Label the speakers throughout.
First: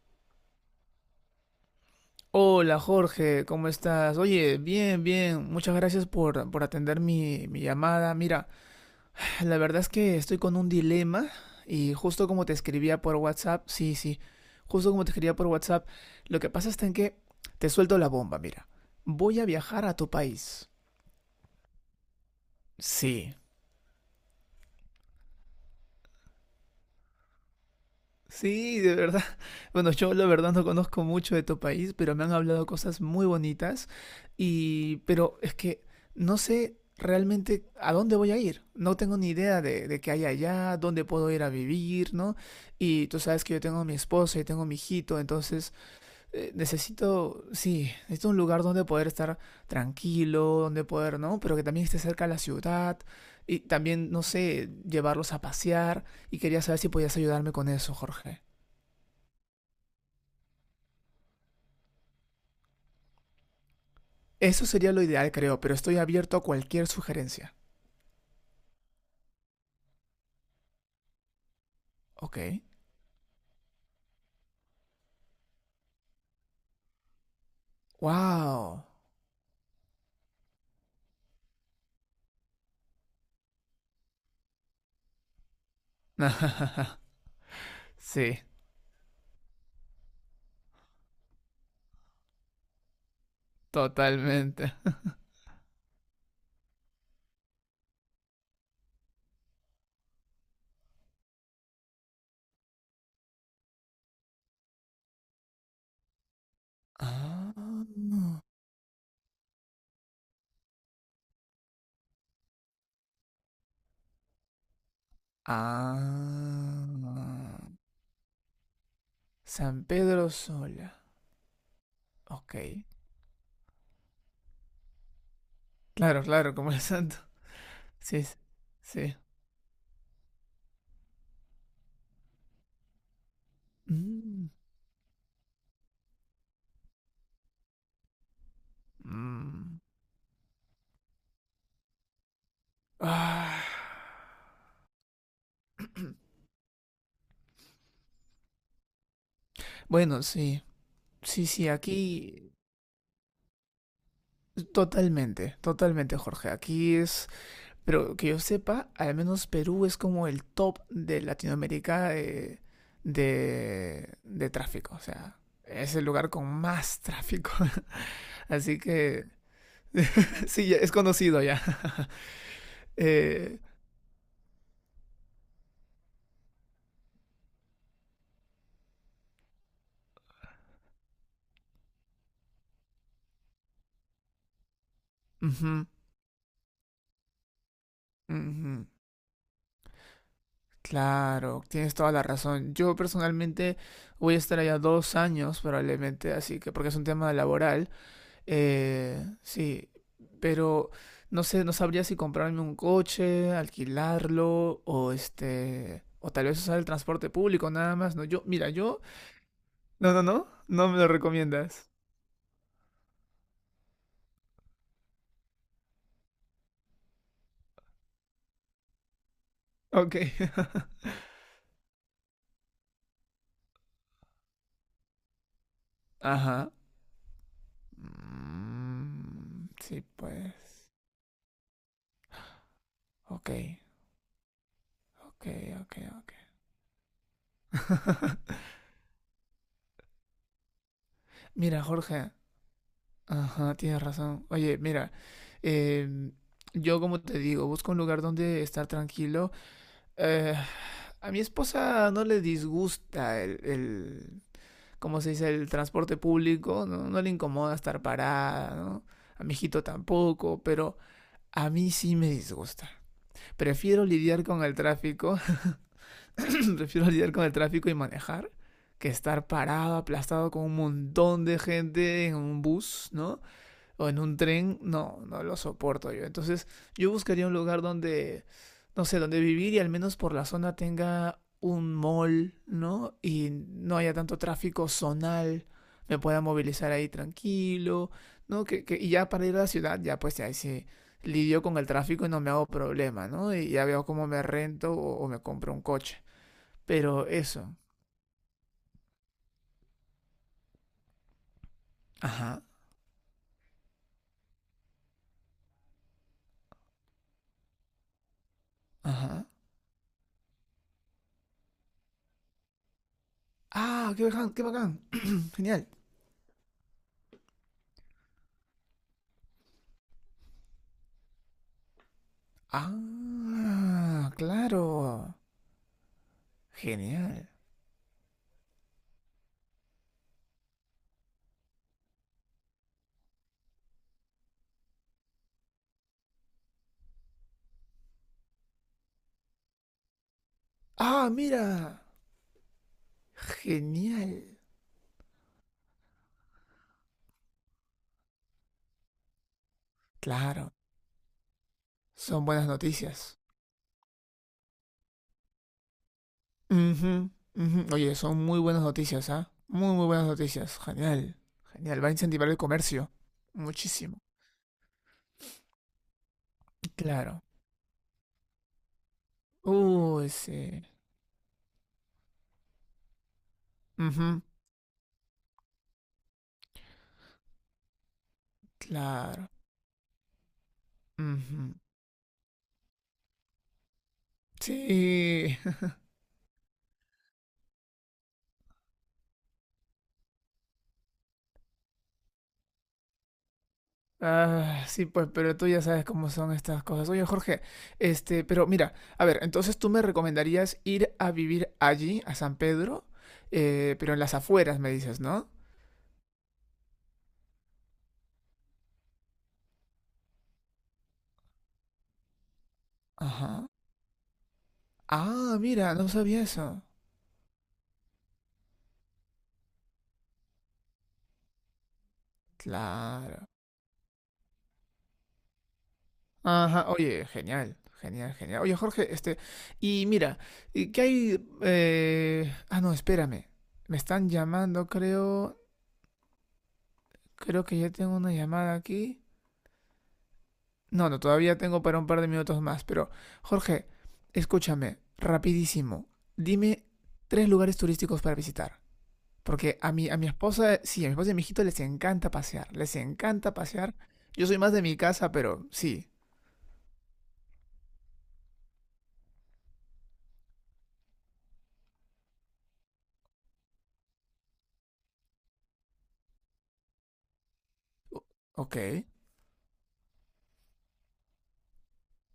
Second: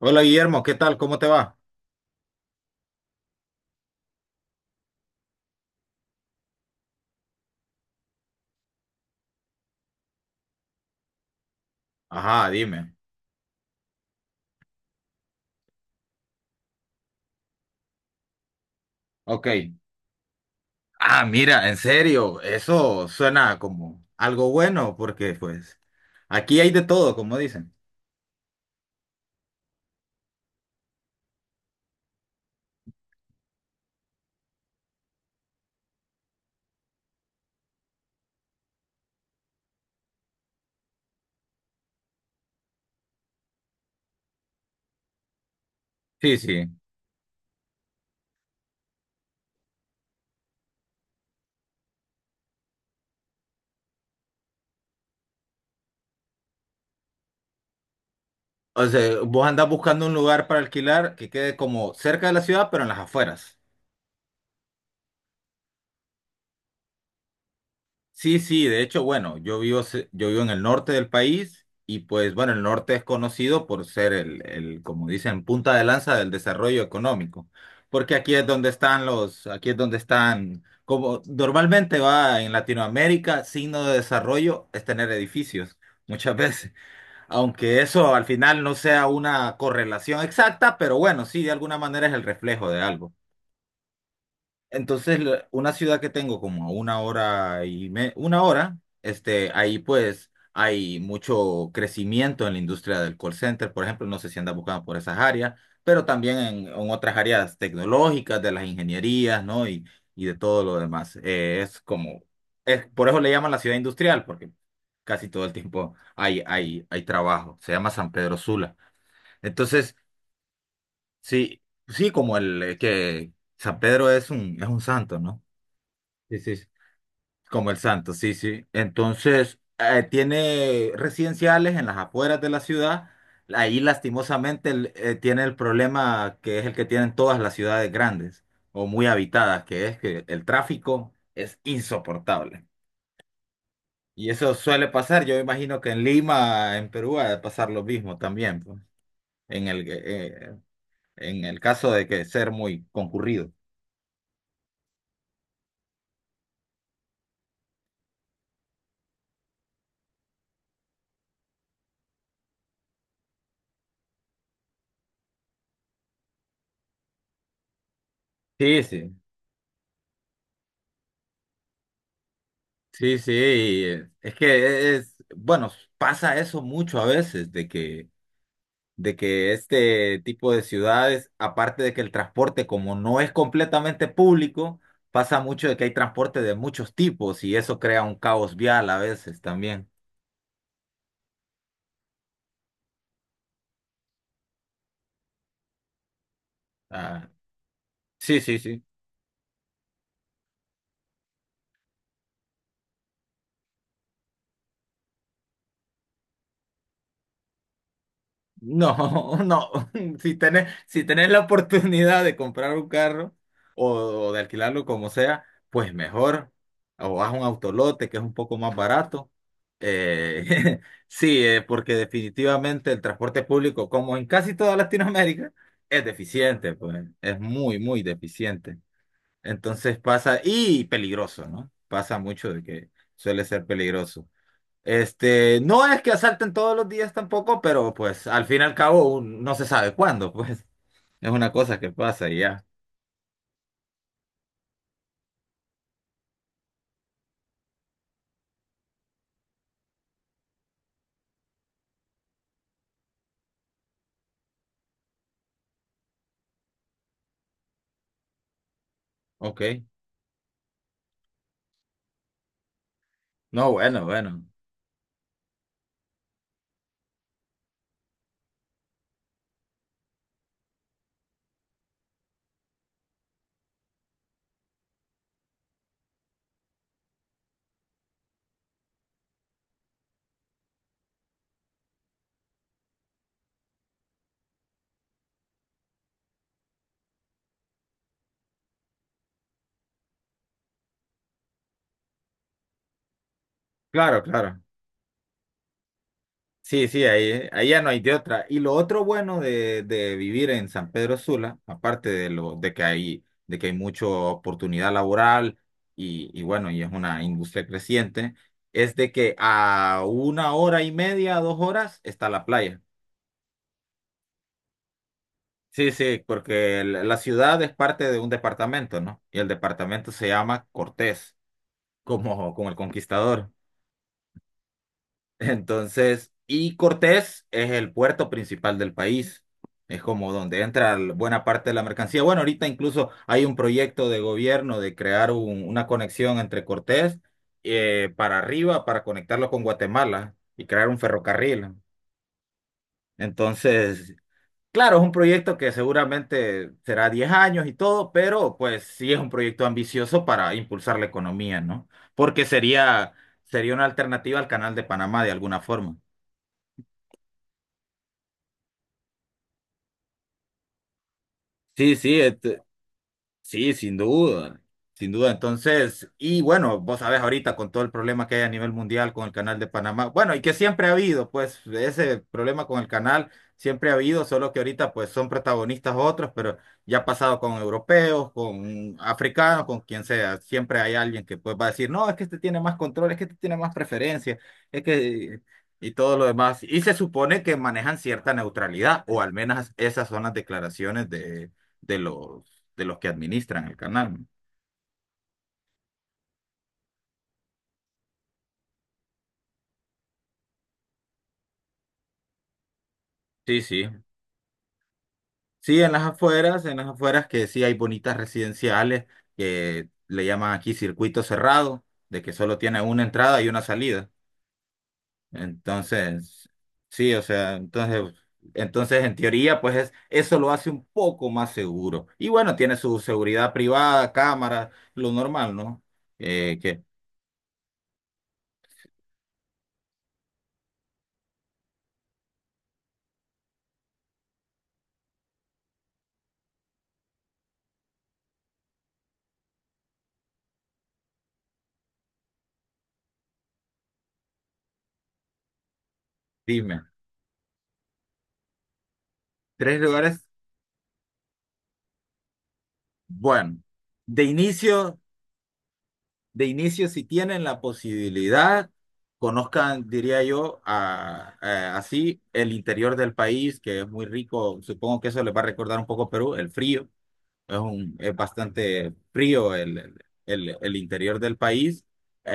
Speaker 1: Hola Guillermo, ¿qué tal? ¿Cómo te va?
Speaker 2: Hola Jorge, ¿cómo estás? Oye, bien, bien, muchas gracias por atender mi llamada. Mira, la verdad es que estoy con un dilema y justo como
Speaker 1: Ajá,
Speaker 2: te
Speaker 1: dime.
Speaker 2: escribía por WhatsApp, sí, sí, justo como te escribía por WhatsApp, lo que pasa está en que te suelto la bomba, mira, voy a
Speaker 1: Ok.
Speaker 2: viajar a tu país.
Speaker 1: Ah, mira, en serio, eso
Speaker 2: Sí,
Speaker 1: suena como algo bueno porque pues aquí hay de todo, como dicen.
Speaker 2: sí, de verdad. Bueno, yo la verdad no conozco mucho de tu país, pero me han hablado cosas muy bonitas y pero es que no sé realmente a dónde voy a ir. No tengo ni idea de qué hay allá, dónde puedo ir a vivir, ¿no? Y tú sabes que yo tengo a mi esposo y tengo a mi hijito, entonces
Speaker 1: Sí, sí.
Speaker 2: necesito, sí, necesito un lugar donde poder estar tranquilo, donde poder, ¿no? Pero que también esté cerca de la ciudad y también, no sé, llevarlos a pasear y quería saber si podías ayudarme con eso, Jorge.
Speaker 1: O sea, vos andás buscando un lugar para alquilar que quede como cerca de la ciudad, pero en las afueras.
Speaker 2: Eso sería lo ideal, creo, pero estoy abierto a cualquier sugerencia.
Speaker 1: Sí, sí, de hecho, bueno, yo vivo en el norte del país y pues
Speaker 2: Ok.
Speaker 1: bueno, el norte es conocido por ser como dicen, punta de lanza del desarrollo económico, porque aquí es donde
Speaker 2: Wow.
Speaker 1: están como normalmente va en Latinoamérica, signo de desarrollo es tener edificios, muchas veces, aunque eso al
Speaker 2: Sí,
Speaker 1: final no sea una correlación exacta, pero bueno, sí, de alguna manera es el reflejo de algo.
Speaker 2: totalmente.
Speaker 1: Entonces, una ciudad que tengo como a una hora una hora, ahí pues hay mucho crecimiento en la industria del call center, por ejemplo, no sé si andas buscando por esas áreas, pero también en otras
Speaker 2: Ah.
Speaker 1: áreas tecnológicas,
Speaker 2: No.
Speaker 1: de las ingenierías, ¿no? Y de todo lo demás. Por eso le llaman la ciudad industrial, porque casi todo el tiempo hay trabajo. Se
Speaker 2: Ah.
Speaker 1: llama San Pedro Sula.
Speaker 2: San
Speaker 1: Entonces,
Speaker 2: Pedro Sola.
Speaker 1: sí, sí, como
Speaker 2: Ok.
Speaker 1: el que San Pedro es un santo, ¿no?
Speaker 2: Claro,
Speaker 1: Sí,
Speaker 2: claro,
Speaker 1: sí, sí.
Speaker 2: como el santo.
Speaker 1: Como el santo,
Speaker 2: Sí,
Speaker 1: sí,
Speaker 2: sí,
Speaker 1: sí.
Speaker 2: sí.
Speaker 1: Entonces, tiene residenciales en las afueras de la ciudad. Ahí
Speaker 2: Mm.
Speaker 1: lastimosamente tiene el problema que es el que tienen todas las ciudades grandes o muy habitadas,
Speaker 2: Mm.
Speaker 1: que es que el tráfico es insoportable.
Speaker 2: Ah.
Speaker 1: Y eso suele pasar, yo imagino que en Lima, en Perú, ha de pasar lo mismo también, pues, en el,
Speaker 2: Bueno,
Speaker 1: eh,
Speaker 2: sí.
Speaker 1: en
Speaker 2: Sí,
Speaker 1: el
Speaker 2: sí,
Speaker 1: caso de que ser
Speaker 2: aquí
Speaker 1: muy concurrido.
Speaker 2: totalmente, totalmente, Jorge. Aquí es Pero que yo sepa, al menos Perú es como el top de Latinoamérica de tráfico. O sea, es el lugar con más tráfico. Así
Speaker 1: Sí, sí.
Speaker 2: que sí, es conocido ya.
Speaker 1: Sí, sí,
Speaker 2: Eh,
Speaker 1: bueno, pasa eso mucho a veces, de que este tipo de ciudades, aparte de que el transporte, como no es completamente público, pasa mucho de que
Speaker 2: ujú,
Speaker 1: hay transporte de muchos tipos y eso crea un caos
Speaker 2: ujú.
Speaker 1: vial a veces también.
Speaker 2: Claro, tienes toda la razón. Yo personalmente voy a estar allá 2 años probablemente, así que porque es un
Speaker 1: Ah,
Speaker 2: tema laboral.
Speaker 1: sí, sí, sí.
Speaker 2: Sí, pero no sé, no sabría si comprarme un coche, alquilarlo o o tal vez usar el transporte público nada más. No, yo, mira, yo,
Speaker 1: No, no.
Speaker 2: no, no,
Speaker 1: Si
Speaker 2: no,
Speaker 1: tenés,
Speaker 2: no me
Speaker 1: si
Speaker 2: lo
Speaker 1: tenés la
Speaker 2: recomiendas.
Speaker 1: oportunidad de comprar un carro o, o de alquilarlo como sea, pues mejor. O vas a un autolote que es un poco más barato.
Speaker 2: Ok.
Speaker 1: Eh, sí, porque definitivamente el transporte público, como en casi toda Latinoamérica, es
Speaker 2: Ajá.
Speaker 1: deficiente, pues es muy, muy deficiente.
Speaker 2: Mm,
Speaker 1: Entonces
Speaker 2: sí,
Speaker 1: pasa, y
Speaker 2: pues.
Speaker 1: peligroso, ¿no? Pasa mucho de que suele
Speaker 2: Ok,
Speaker 1: ser peligroso.
Speaker 2: ok,
Speaker 1: Este, no
Speaker 2: ok,
Speaker 1: es que
Speaker 2: ok.
Speaker 1: asalten todos los días tampoco, pero pues al fin y al cabo no se sabe cuándo, pues es una cosa
Speaker 2: Mira,
Speaker 1: que pasa
Speaker 2: Jorge.
Speaker 1: y ya.
Speaker 2: Ajá, tienes razón. Oye, mira, em, yo como te digo, busco un lugar donde estar tranquilo. Eh, A mi esposa no le disgusta el ¿cómo se dice? El transporte público, ¿no? No le incomoda estar parada, ¿no? A mi
Speaker 1: Ok.
Speaker 2: hijito tampoco, pero a mí sí me disgusta.
Speaker 1: No, bueno,
Speaker 2: Prefiero
Speaker 1: bueno.
Speaker 2: lidiar con el tráfico, prefiero lidiar con el tráfico y manejar que estar parado, aplastado con un montón de gente en un bus, ¿no? O en un tren, no, no lo soporto yo. Entonces yo buscaría un lugar donde, no sé, donde vivir y al menos por la zona tenga un mall, ¿no? Y no haya tanto tráfico zonal, me pueda movilizar ahí tranquilo, ¿no? Y ya para ir a la ciudad, ya pues ahí sí lidio con el tráfico y no me hago problema, ¿no? Y ya veo
Speaker 1: Claro,
Speaker 2: cómo me
Speaker 1: claro.
Speaker 2: rento o me compro un coche.
Speaker 1: Sí, sí,
Speaker 2: Pero
Speaker 1: ahí
Speaker 2: eso.
Speaker 1: ya no hay de otra. Y lo otro bueno de vivir en San Pedro Sula, aparte de lo
Speaker 2: Ajá,
Speaker 1: de que hay mucha oportunidad laboral y bueno, y es una industria creciente, es de que
Speaker 2: ajá.
Speaker 1: a una hora y media, 2 horas está la playa.
Speaker 2: Ah, qué bacán, qué bacán. Genial.
Speaker 1: Sí, sí, porque la ciudad es parte de un departamento, ¿no? Y el departamento se llama Cortés, como el conquistador.
Speaker 2: Ah, claro.
Speaker 1: Entonces, y Cortés
Speaker 2: Genial.
Speaker 1: es el puerto principal del país. Es como donde entra buena parte de la mercancía. Bueno, ahorita incluso hay un proyecto de gobierno de crear una conexión entre Cortés para arriba, para conectarlo con Guatemala y crear un
Speaker 2: Ah,
Speaker 1: ferrocarril.
Speaker 2: mira.
Speaker 1: Entonces,
Speaker 2: Genial.
Speaker 1: claro, es un proyecto que seguramente será 10 años y todo, pero pues sí es un proyecto ambicioso para
Speaker 2: Claro.
Speaker 1: impulsar la economía, ¿no? Porque
Speaker 2: Son buenas noticias.
Speaker 1: sería una alternativa al Canal de Panamá de alguna forma.
Speaker 2: Ujú, ujú. Oye, son muy buenas noticias, ¿ah? Muy, muy buenas noticias. Genial.
Speaker 1: Sí,
Speaker 2: Genial. Va a
Speaker 1: sí,
Speaker 2: incentivar el comercio.
Speaker 1: sí, sin
Speaker 2: Muchísimo.
Speaker 1: duda, sin duda. Entonces, y bueno, vos sabés
Speaker 2: Claro.
Speaker 1: ahorita con todo el problema que hay a nivel mundial con el canal de Panamá,
Speaker 2: Uy,
Speaker 1: bueno, y que
Speaker 2: sí.
Speaker 1: siempre ha habido, pues ese problema con el canal siempre ha habido,
Speaker 2: Ujú,
Speaker 1: solo que ahorita pues son protagonistas otros, pero ya ha pasado con europeos, con
Speaker 2: claro.
Speaker 1: africanos, con quien sea, siempre hay alguien que pues va a
Speaker 2: Ujú.
Speaker 1: decir, no, es que este tiene más control, es que este tiene más preferencia, es que...
Speaker 2: Sí.
Speaker 1: y todo lo demás. Y se supone que manejan cierta neutralidad, o al menos esas son las declaraciones de... de los de los que administran el canal.
Speaker 2: Ah, sí, pues, pero tú ya sabes cómo son estas cosas. Oye, Jorge, pero mira, a ver, entonces tú me recomendarías ir a vivir allí, a San Pedro,
Speaker 1: Sí, sí.
Speaker 2: pero en las afueras, me dices, ¿no?
Speaker 1: Sí, en las afueras que sí hay bonitas residenciales que le llaman aquí circuito cerrado, de que solo tiene una entrada y una
Speaker 2: Ajá.
Speaker 1: salida.
Speaker 2: Ah, mira, no sabía
Speaker 1: Entonces,
Speaker 2: eso.
Speaker 1: sí, o sea, entonces, en teoría, pues eso lo hace un poco más seguro. Y bueno, tiene su
Speaker 2: Claro.
Speaker 1: seguridad privada, cámaras, lo normal, ¿no? Eh, que,
Speaker 2: Ajá, oye, genial, genial, genial. Oye, Jorge, y mira, ¿qué hay? Ah, no, espérame. Me están llamando, creo, que ya tengo una llamada aquí. No, no, todavía tengo para un par de minutos más, pero Jorge, escúchame, rapidísimo,
Speaker 1: dime,
Speaker 2: dime tres lugares turísticos para visitar. Porque
Speaker 1: tres
Speaker 2: a mi, a
Speaker 1: lugares,
Speaker 2: mi esposa, sí, a mi esposa y a mi hijito les encanta pasear, les encanta
Speaker 1: bueno,
Speaker 2: pasear.
Speaker 1: de
Speaker 2: Yo soy más de mi
Speaker 1: inicio.
Speaker 2: casa, pero sí.
Speaker 1: de inicio, si tienen la posibilidad, conozcan, diría yo, así el interior del país, que es muy rico. Supongo que eso les va a recordar un poco Perú, el frío. Es
Speaker 2: O- Ok.
Speaker 1: bastante frío el interior del país.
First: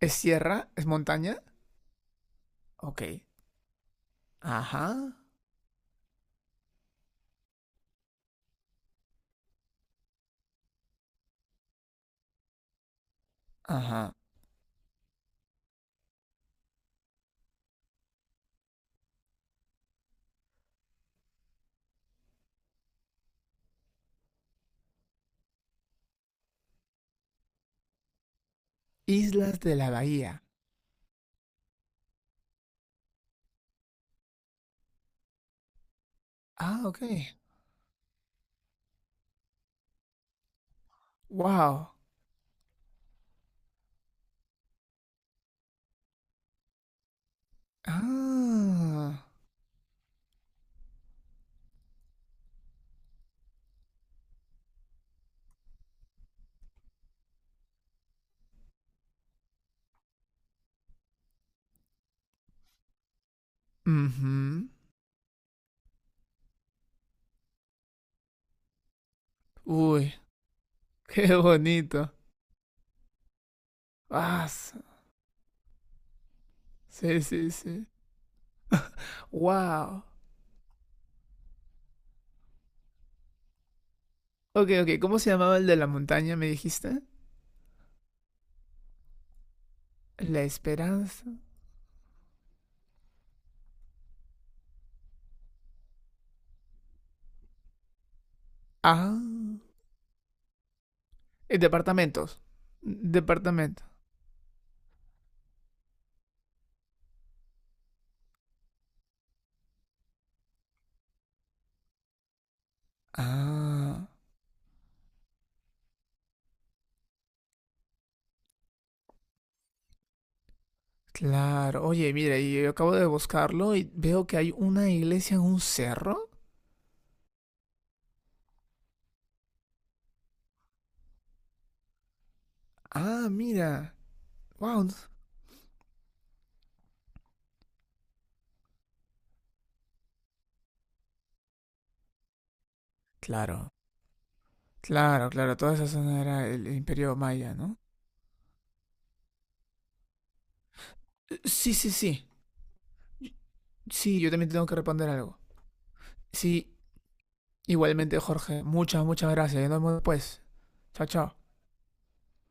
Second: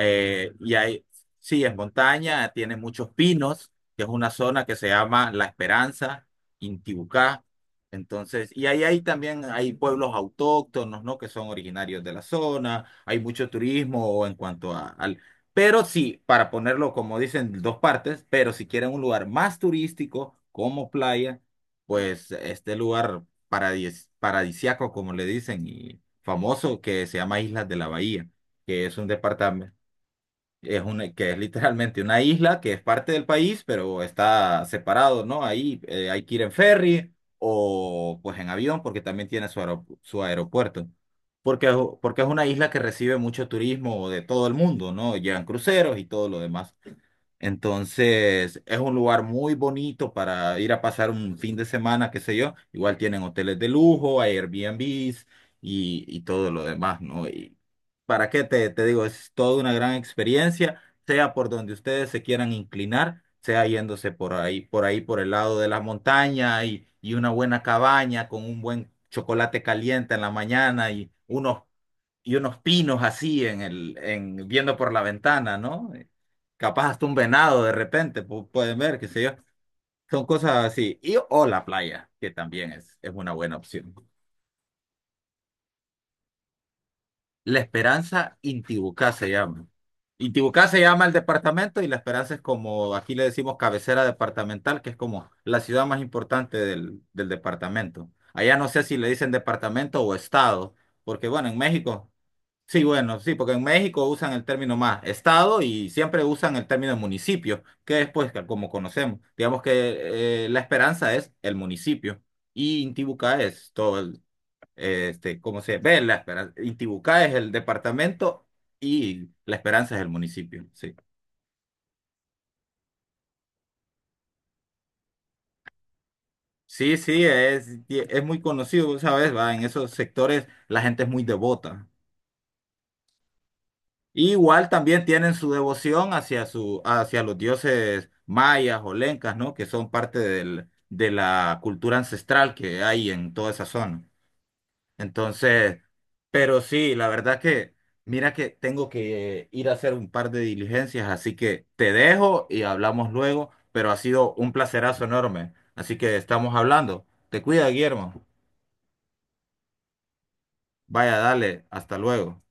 Speaker 2: ¿Es sierra?
Speaker 1: y
Speaker 2: ¿Es
Speaker 1: hay,
Speaker 2: montaña?
Speaker 1: sí, es montaña, tiene
Speaker 2: Ok.
Speaker 1: muchos pinos, que es una zona que se
Speaker 2: Ajá.
Speaker 1: llama La Esperanza, Intibucá. Entonces, y ahí hay también hay pueblos autóctonos, ¿no? Que son originarios de la zona, hay mucho
Speaker 2: Ajá.
Speaker 1: turismo en cuanto a, al... Pero sí, para ponerlo, como dicen, dos partes, pero si quieren un lugar más turístico, como playa, pues este lugar paradisiaco, como le dicen, y famoso que se llama Islas de la Bahía, que es un
Speaker 2: Islas
Speaker 1: departamento,
Speaker 2: de la Bahía.
Speaker 1: que es literalmente una isla que es parte del país, pero está separado, ¿no? Ahí hay que ir en
Speaker 2: Ah, ok.
Speaker 1: ferry o pues en avión, porque también tiene su aeropuerto. Porque,
Speaker 2: Wow.
Speaker 1: porque es una isla que recibe mucho turismo de todo el mundo, ¿no? Llegan cruceros y todo lo demás. Entonces, es un lugar
Speaker 2: Ah.
Speaker 1: muy bonito para ir a pasar un fin de semana, qué sé yo. Igual tienen hoteles de lujo, Airbnbs y todo lo demás, ¿no? Y para qué te digo, es toda una gran experiencia, sea por donde ustedes se quieran inclinar, sea yéndose por ahí,
Speaker 2: Ujú.
Speaker 1: por ahí, por el lado de la montaña y una buena cabaña con un buen chocolate caliente
Speaker 2: Uy,
Speaker 1: en la mañana
Speaker 2: qué bonito.
Speaker 1: y unos pinos así
Speaker 2: Ah,
Speaker 1: en, viendo por la ventana, ¿no? Capaz hasta un
Speaker 2: sí, sí,
Speaker 1: venado de
Speaker 2: sí.
Speaker 1: repente, pueden ver, qué sé yo.
Speaker 2: Wow.
Speaker 1: Son cosas así. Y o la playa, que también es una buena opción.
Speaker 2: Ok, ok. ¿Cómo se llamaba el de la montaña, me dijiste?
Speaker 1: La Esperanza Intibucá se llama.
Speaker 2: La
Speaker 1: Intibucá se llama el
Speaker 2: Esperanza.
Speaker 1: departamento y La Esperanza es como, aquí le decimos cabecera departamental, que es como la ciudad más importante del departamento. Allá no sé si le
Speaker 2: Ah.
Speaker 1: dicen departamento o estado, porque bueno, en México.
Speaker 2: Departamentos.
Speaker 1: Sí, bueno, sí, porque en
Speaker 2: Departamento.
Speaker 1: México usan el término más estado y siempre usan el término municipio, que después, que como conocemos, digamos que La Esperanza es el municipio y Intibucá es todo
Speaker 2: Ah,
Speaker 1: ¿cómo se ve La Esperanza? Intibucá es el departamento y La Esperanza es el municipio, sí.
Speaker 2: claro. Oye, mira, y yo acabo de buscarlo y veo que hay una iglesia en un cerro.
Speaker 1: Sí, sí, es muy conocido, ¿sabes? Va, en esos sectores la gente es muy devota.
Speaker 2: Ah, mira.
Speaker 1: Igual
Speaker 2: Wow.
Speaker 1: también tienen su devoción hacia los dioses mayas o lencas, ¿no? Que son parte de la cultura ancestral que hay en toda esa
Speaker 2: Claro.
Speaker 1: zona.
Speaker 2: Claro, claro. Toda
Speaker 1: Entonces,
Speaker 2: esa zona era
Speaker 1: pero
Speaker 2: el
Speaker 1: sí,
Speaker 2: Imperio Maya, ¿no?
Speaker 1: mira que tengo que ir a hacer un par de diligencias, así que
Speaker 2: Sí, sí,
Speaker 1: te
Speaker 2: sí.
Speaker 1: dejo y hablamos luego, pero ha
Speaker 2: Sí, yo
Speaker 1: sido
Speaker 2: también
Speaker 1: un
Speaker 2: tengo que
Speaker 1: placerazo
Speaker 2: responder algo.
Speaker 1: enorme. Así que estamos
Speaker 2: Sí,
Speaker 1: hablando. Te cuida,
Speaker 2: igualmente,
Speaker 1: Guillermo.
Speaker 2: Jorge. Muchas, muchas gracias. Nos vemos después. Chao,
Speaker 1: Vaya,
Speaker 2: chao.
Speaker 1: dale, hasta luego.